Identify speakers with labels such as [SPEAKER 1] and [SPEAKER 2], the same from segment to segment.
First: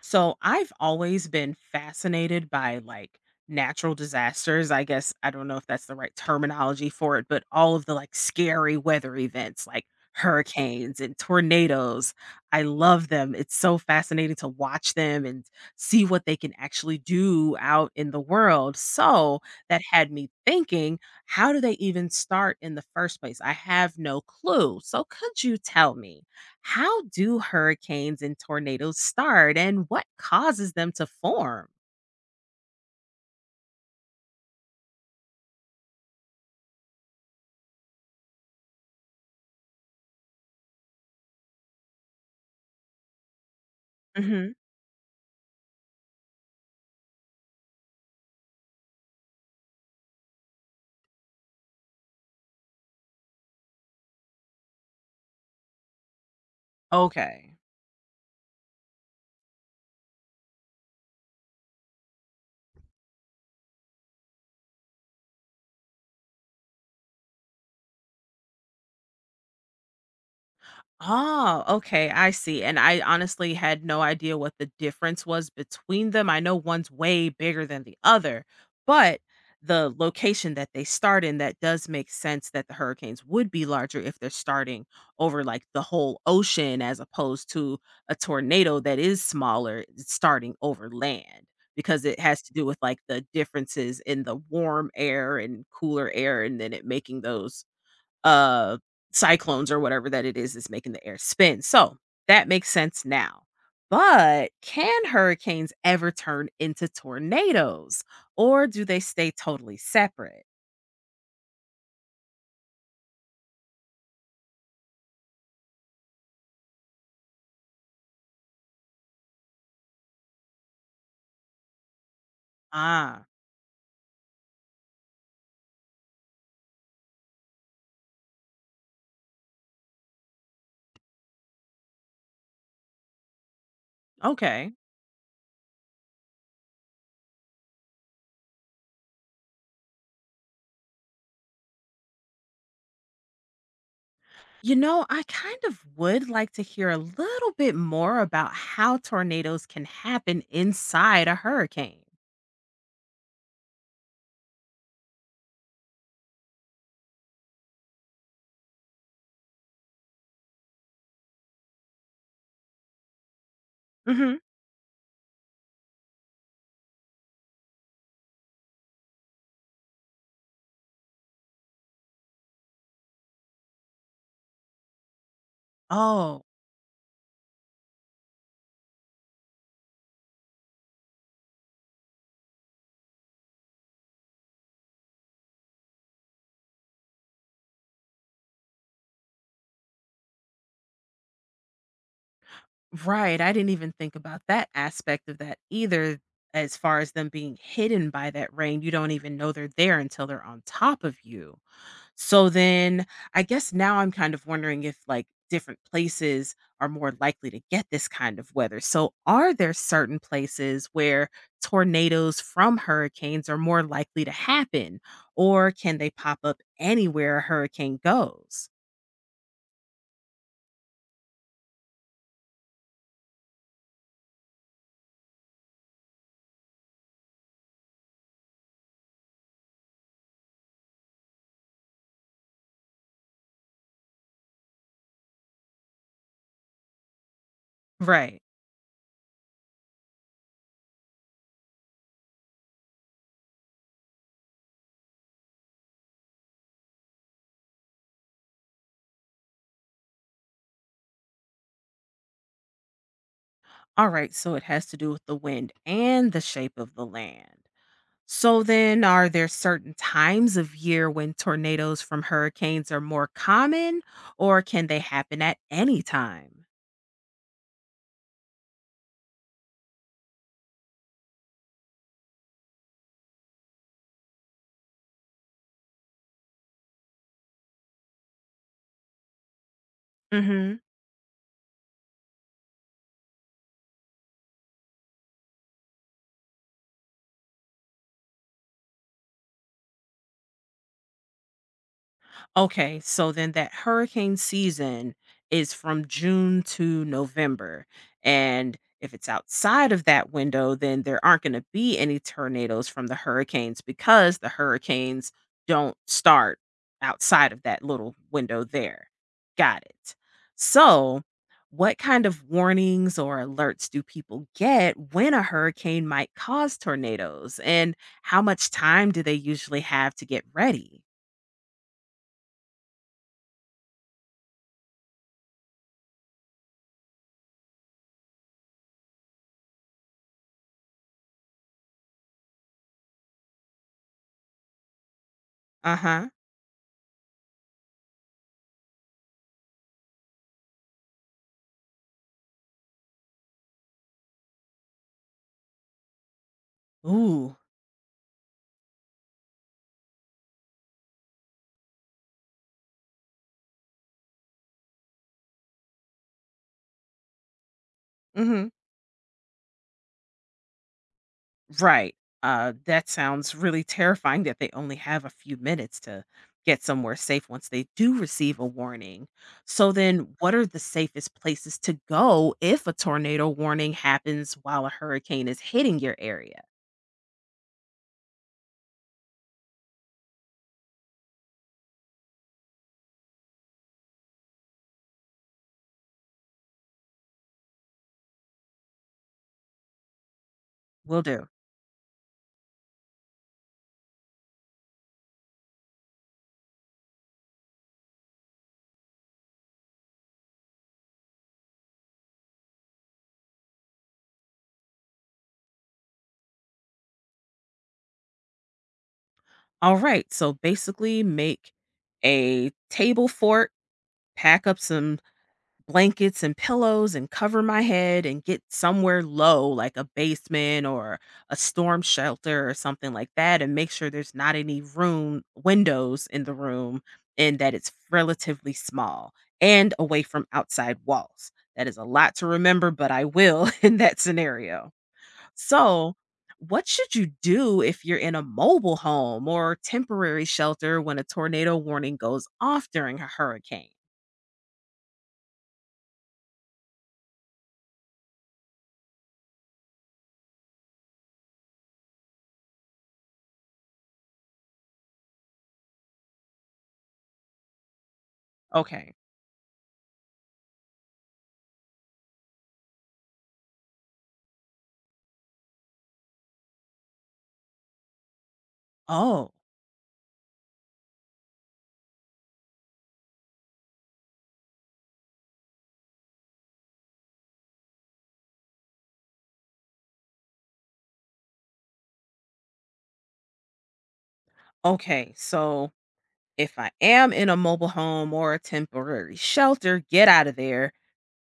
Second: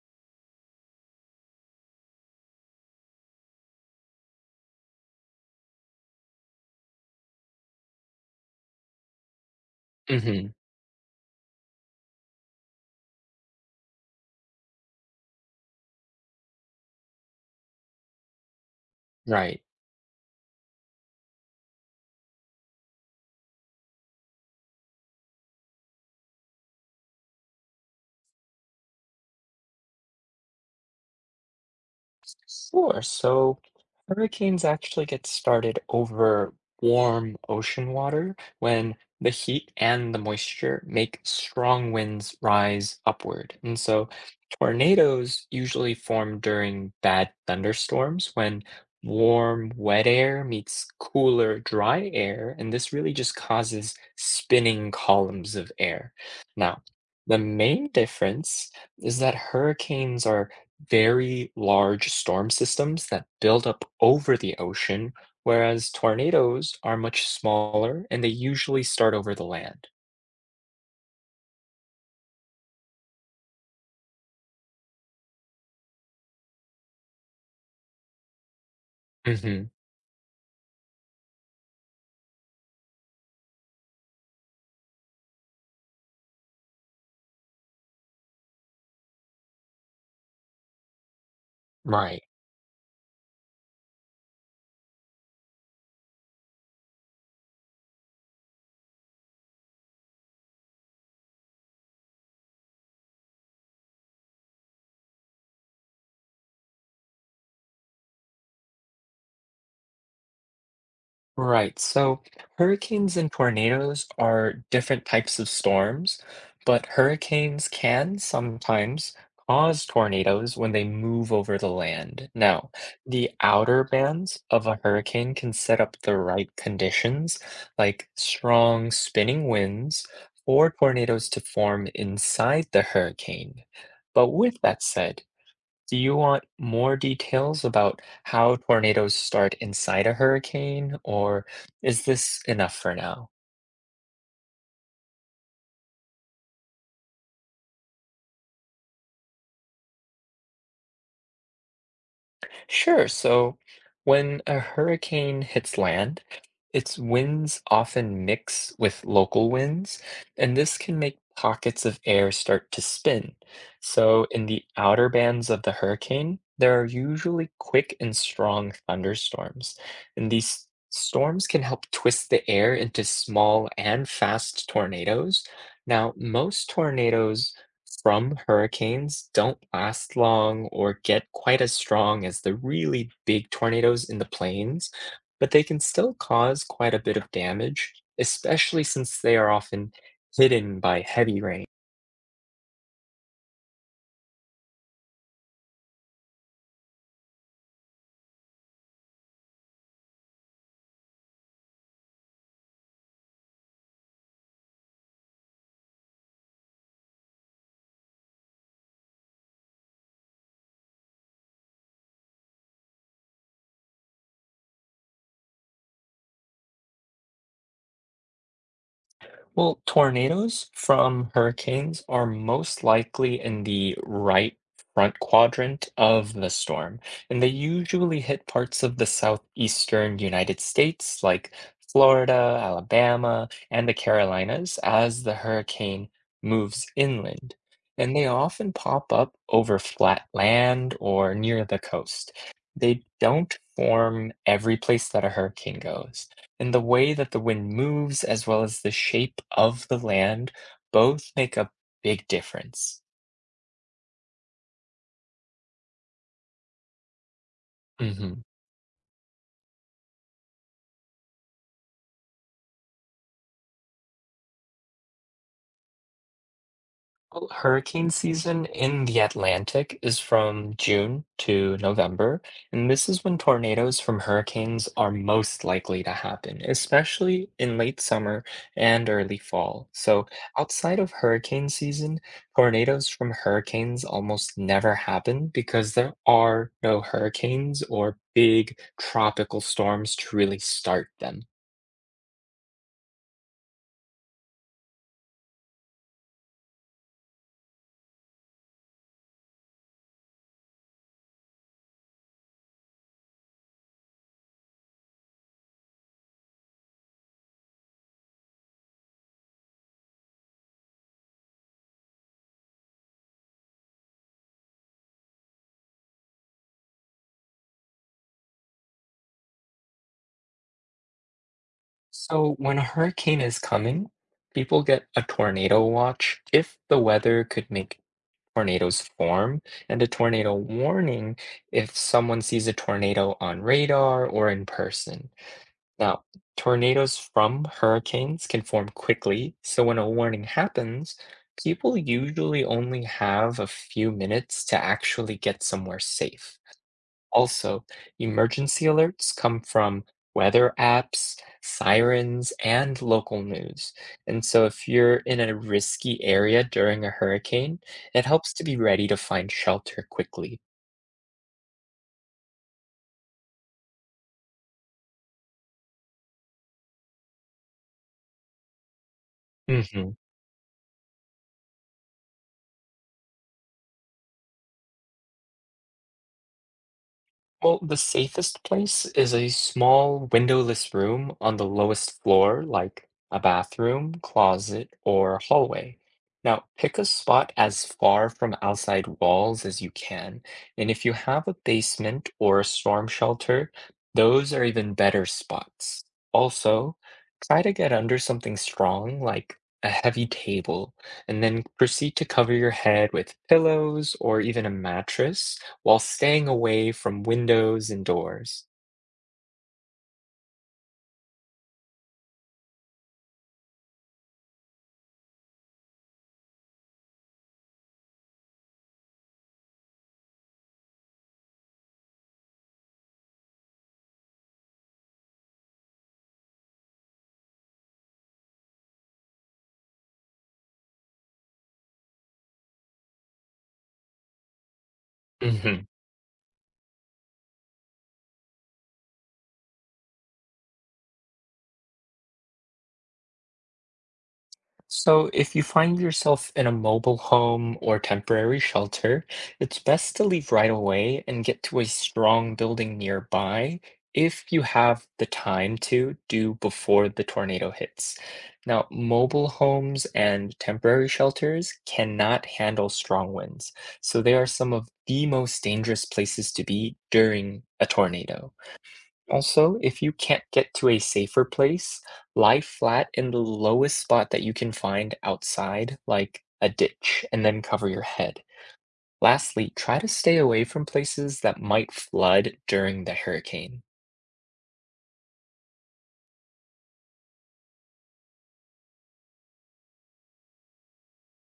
[SPEAKER 1] So I've always been fascinated by like natural disasters. I guess I don't know if that's the right terminology for it, but all of the like scary weather events like
[SPEAKER 2] Hmm.
[SPEAKER 1] hurricanes and tornadoes. I love them. It's so fascinating to watch them and see what they can actually do out in the world. So
[SPEAKER 2] Right.
[SPEAKER 1] that had me thinking, how do they even start in the first place? I have no clue. So could you tell me? How do hurricanes and tornadoes start and what causes them to form?
[SPEAKER 2] Sure. So hurricanes actually get started over warm ocean water when the heat and the moisture make strong winds rise upward. And so
[SPEAKER 1] Hmm.
[SPEAKER 2] tornadoes usually form during bad thunderstorms when warm, wet air meets cooler, dry air. And this really just causes spinning columns of air. Now, the
[SPEAKER 1] Okay.
[SPEAKER 2] main difference is that hurricanes are very large storm systems that build up over the ocean, whereas tornadoes are much smaller and they usually start over the land.
[SPEAKER 1] Oh, okay, I see. And I honestly had no idea what the difference was between them. I know one's way bigger than the other, but
[SPEAKER 2] Hmm.
[SPEAKER 1] the location that they start in that does make sense that the hurricanes would be larger if they're starting over like the whole ocean as opposed to a tornado that is smaller starting over land because it
[SPEAKER 2] Right.
[SPEAKER 1] has to do with like the differences in the warm air and cooler air and then it making those uh cyclones or whatever that it is that's making the air spin. So that makes sense now. But can hurricanes ever turn into tornadoes or do they stay totally separate?
[SPEAKER 2] Right. So hurricanes and tornadoes are different types of storms, but hurricanes can sometimes cause tornadoes when they move over the land. Now,
[SPEAKER 1] Ah,
[SPEAKER 2] the outer bands of a hurricane can set up the right conditions, like strong spinning winds, for tornadoes to form inside the hurricane. But with
[SPEAKER 1] okay.
[SPEAKER 2] that said, do you want more details about how tornadoes start inside a hurricane, or is this enough for now?
[SPEAKER 1] I kind of would like to hear a little bit more about how tornadoes can happen inside a hurricane.
[SPEAKER 2] Sure. So when a hurricane hits land, its winds often mix with local winds, and this can make pockets of air start to spin. So
[SPEAKER 1] Hmm.
[SPEAKER 2] in the outer bands of the hurricane, there are usually quick and strong thunderstorms, and these storms can help twist the air into small and fast tornadoes. Now,
[SPEAKER 1] Oh.
[SPEAKER 2] most tornadoes from hurricanes don't last long or get quite as strong as the really big tornadoes in the plains, but they can still cause quite a bit of damage, especially since they are often hidden by heavy rain.
[SPEAKER 1] Right. I didn't even think about that aspect of that either, as far as them being hidden by that rain. You don't even know they're there until they're on top of you. So then I guess now I'm kind of wondering if like different places are more likely to get this kind of weather. So are there certain places where tornadoes from hurricanes are more likely to happen? Or can they pop up anywhere a hurricane goes?
[SPEAKER 2] Well, tornadoes from hurricanes are most likely in the right front quadrant of the storm, and they usually hit parts of the southeastern United States like Florida, Alabama, and the Carolinas as the hurricane moves inland. And they
[SPEAKER 1] Right.
[SPEAKER 2] often pop up over flat land or near the coast. They don't form every place that a hurricane goes. And the way that the wind moves, as well as the shape of the land, both make a big difference.
[SPEAKER 1] All right, so it has to do with the wind and the shape of the land.
[SPEAKER 2] Mhm.
[SPEAKER 1] So then, are there certain times of year when tornadoes from hurricanes are more common, or can they happen at any time?
[SPEAKER 2] Well, hurricane season in the Atlantic is from June to November, and this is when tornadoes from hurricanes are most likely to happen, especially in late summer and early fall. So,
[SPEAKER 1] Mhm.
[SPEAKER 2] outside of hurricane season, tornadoes from hurricanes almost never happen because there are no hurricanes or big tropical storms to really start them.
[SPEAKER 1] Okay, so then that hurricane season is from June to November. And if it's outside of that window, then there aren't going to be any tornadoes from the hurricanes because the hurricanes don't start outside of that little window there. Got it. So, what kind of warnings or alerts do people get when a hurricane might cause tornadoes? And how much time do they usually have to get ready?
[SPEAKER 2] So, when a hurricane is coming, people get a tornado watch if the weather could make tornadoes form, and a tornado warning if someone sees a tornado on radar or in person.
[SPEAKER 1] Uh
[SPEAKER 2] Now,
[SPEAKER 1] huh.
[SPEAKER 2] tornadoes from hurricanes can form quickly, so when a warning happens, people usually only have a few minutes to actually get somewhere safe.
[SPEAKER 1] Ooh.
[SPEAKER 2] Also, emergency alerts come from weather apps, sirens, and local news. And so, if you're in a risky area during a hurricane, it helps to
[SPEAKER 1] Hmm.
[SPEAKER 2] be ready to find shelter quickly.
[SPEAKER 1] Right. That sounds really terrifying that they only have a few minutes to get somewhere safe once they do receive a warning. So,
[SPEAKER 2] Mhm.
[SPEAKER 1] then what are the safest places to go if a tornado warning happens while a hurricane is hitting your area?
[SPEAKER 2] Well, the safest place is a small windowless room on the lowest floor, like a bathroom, closet, or hallway. Now, pick a spot as far from outside walls as you can. And if you
[SPEAKER 1] Will do.
[SPEAKER 2] have a basement or a storm shelter, those are even better spots. Also, try to get under something strong, like a heavy table, and then proceed to cover your head with pillows or even a mattress while staying away from windows and doors.
[SPEAKER 1] All right. So, basically, make a table fort, pack up some blankets and pillows and cover my head and get somewhere low, like a basement or a storm shelter or something like that, and make sure there's not any room windows in the room and that it's relatively small and away from outside walls. That is a lot to remember, but I will in that scenario.
[SPEAKER 2] Hmm.
[SPEAKER 1] So, what should you do if you're in a mobile home or temporary shelter when a tornado warning goes off during a hurricane?
[SPEAKER 2] So, if you find yourself in a mobile home or temporary shelter, it's best to leave right away and get to a strong building nearby if you have the time to do before the tornado hits. Now,
[SPEAKER 1] Okay.
[SPEAKER 2] mobile homes and temporary shelters cannot handle strong winds, so they are some of the most dangerous places to be during a tornado.
[SPEAKER 1] Oh.
[SPEAKER 2] Also, if you can't get to a safer place, lie flat in the lowest spot that you can find outside, like a ditch, and then cover your head. Lastly, try to stay away from places that might flood during the hurricane.
[SPEAKER 1] Okay, so if I am in a mobile home or a temporary shelter, get out of there,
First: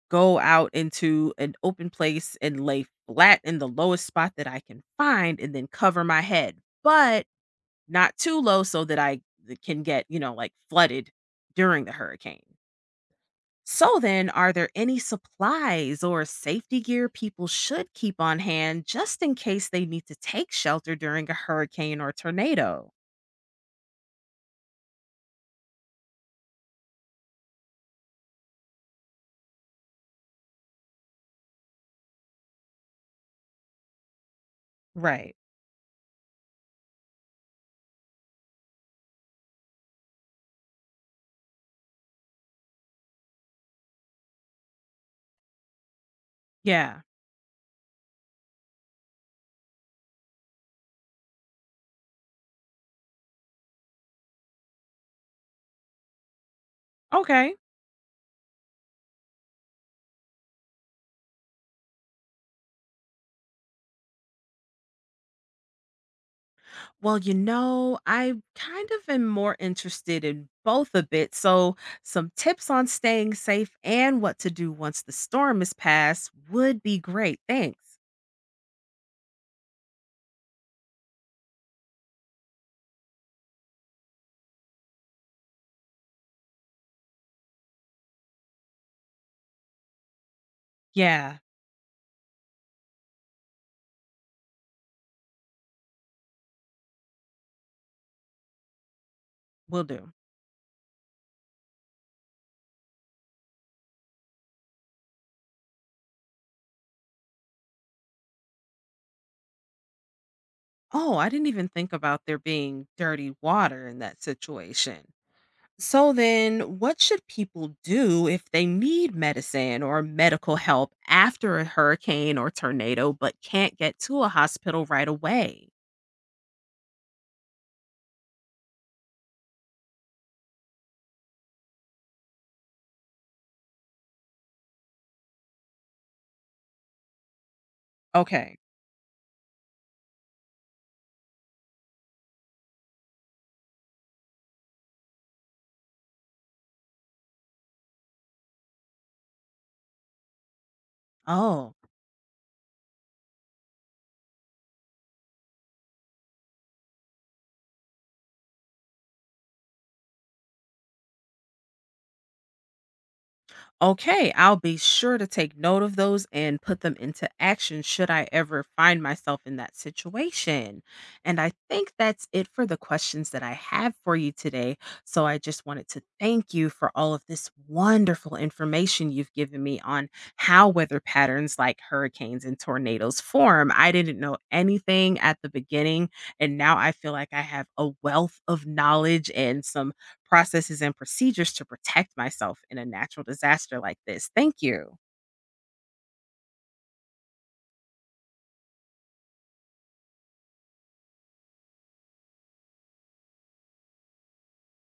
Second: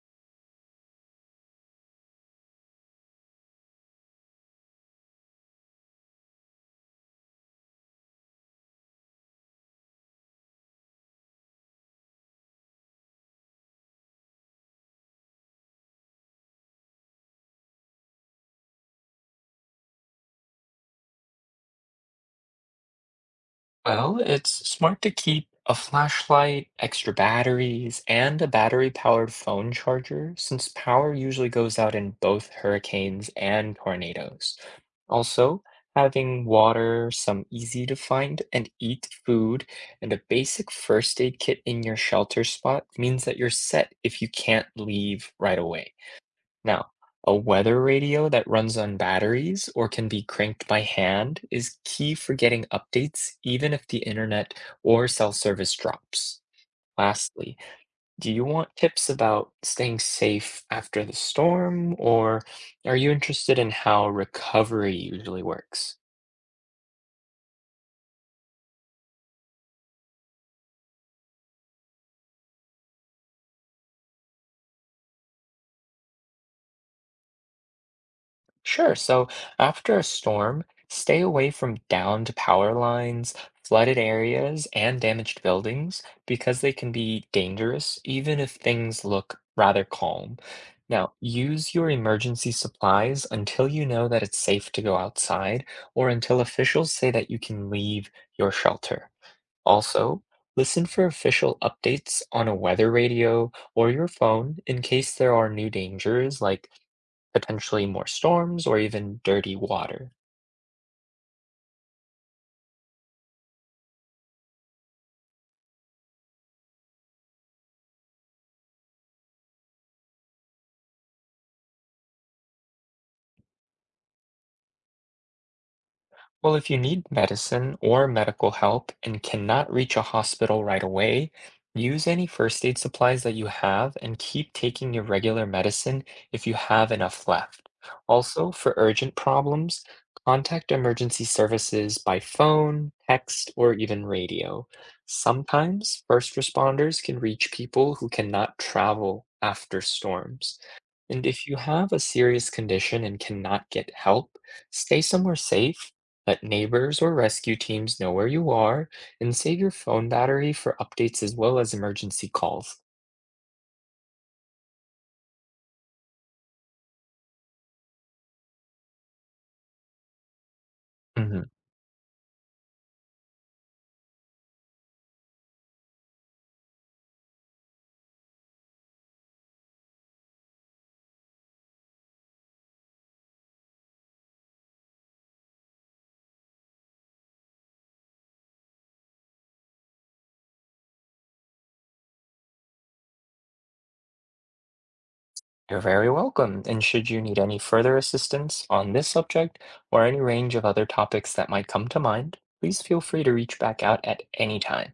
[SPEAKER 1] go out into an open place and lay flat in the lowest spot that I can find and then cover my head, but not too low so that I can get, like flooded during the hurricane. So then, are there any supplies or safety gear people should keep on hand just in case they need to take shelter during a hurricane or tornado?
[SPEAKER 2] Well, it's smart to keep a flashlight, extra batteries, and a battery-powered phone charger since power usually goes out in both hurricanes and tornadoes.
[SPEAKER 1] Right.
[SPEAKER 2] Also, having water, some easy to find and eat food, and a basic first aid kit in your shelter spot means that you're set if you can't leave right away. Now,
[SPEAKER 1] Yeah.
[SPEAKER 2] a weather radio that runs on batteries or can be cranked by hand is key for getting updates even if the internet or cell service drops.
[SPEAKER 1] Okay.
[SPEAKER 2] Lastly, do you want tips about staying safe after the storm, or are you interested in how recovery usually works?
[SPEAKER 1] Well, I kind of am more interested in both a bit. So, some tips on staying safe and what to do once the storm is past would be great. Thanks.
[SPEAKER 2] Sure. So after a storm, stay away from downed power lines, flooded areas, and damaged buildings because they can be dangerous, even if things look rather calm. Now,
[SPEAKER 1] Yeah,
[SPEAKER 2] use your emergency supplies until you know that it's safe to go outside or until officials say that you can leave your shelter.
[SPEAKER 1] will do.
[SPEAKER 2] Also, listen for official updates on a weather radio or your phone in case there are new dangers like potentially more storms or even dirty water.
[SPEAKER 1] Oh, I didn't even think about there being dirty water in that situation. So, then what should people do if they need medicine or medical help after a hurricane or tornado but can't get to a hospital right away?
[SPEAKER 2] Well, if you need medicine or medical help and cannot reach a hospital right away, use any first aid supplies that you have and keep taking your regular medicine if you have enough left. Also,
[SPEAKER 1] Okay.
[SPEAKER 2] for urgent problems, contact emergency services by phone, text, or even radio. Sometimes first responders can reach people who cannot travel after storms. And if you
[SPEAKER 1] Oh.
[SPEAKER 2] have a serious condition and cannot get help, stay somewhere safe, let neighbors or rescue teams know where you are, and save your phone battery for updates as well as emergency calls.
[SPEAKER 1] Okay, I'll be sure to take note of those and put them into action should I ever find myself in that situation. And
[SPEAKER 2] Hmm.
[SPEAKER 1] I think that's it for the questions that I have for you today. So I just wanted to thank you for all of this wonderful information you've given me on how weather patterns like hurricanes and tornadoes form. I didn't know anything at the beginning, and now I feel like I have a wealth of knowledge and some processes and procedures to protect myself in a natural disaster like this. Thank you.
[SPEAKER 2] You're very welcome. And should you need any further assistance on this subject or any range of other topics that might come to mind, please feel free to reach back out at any time.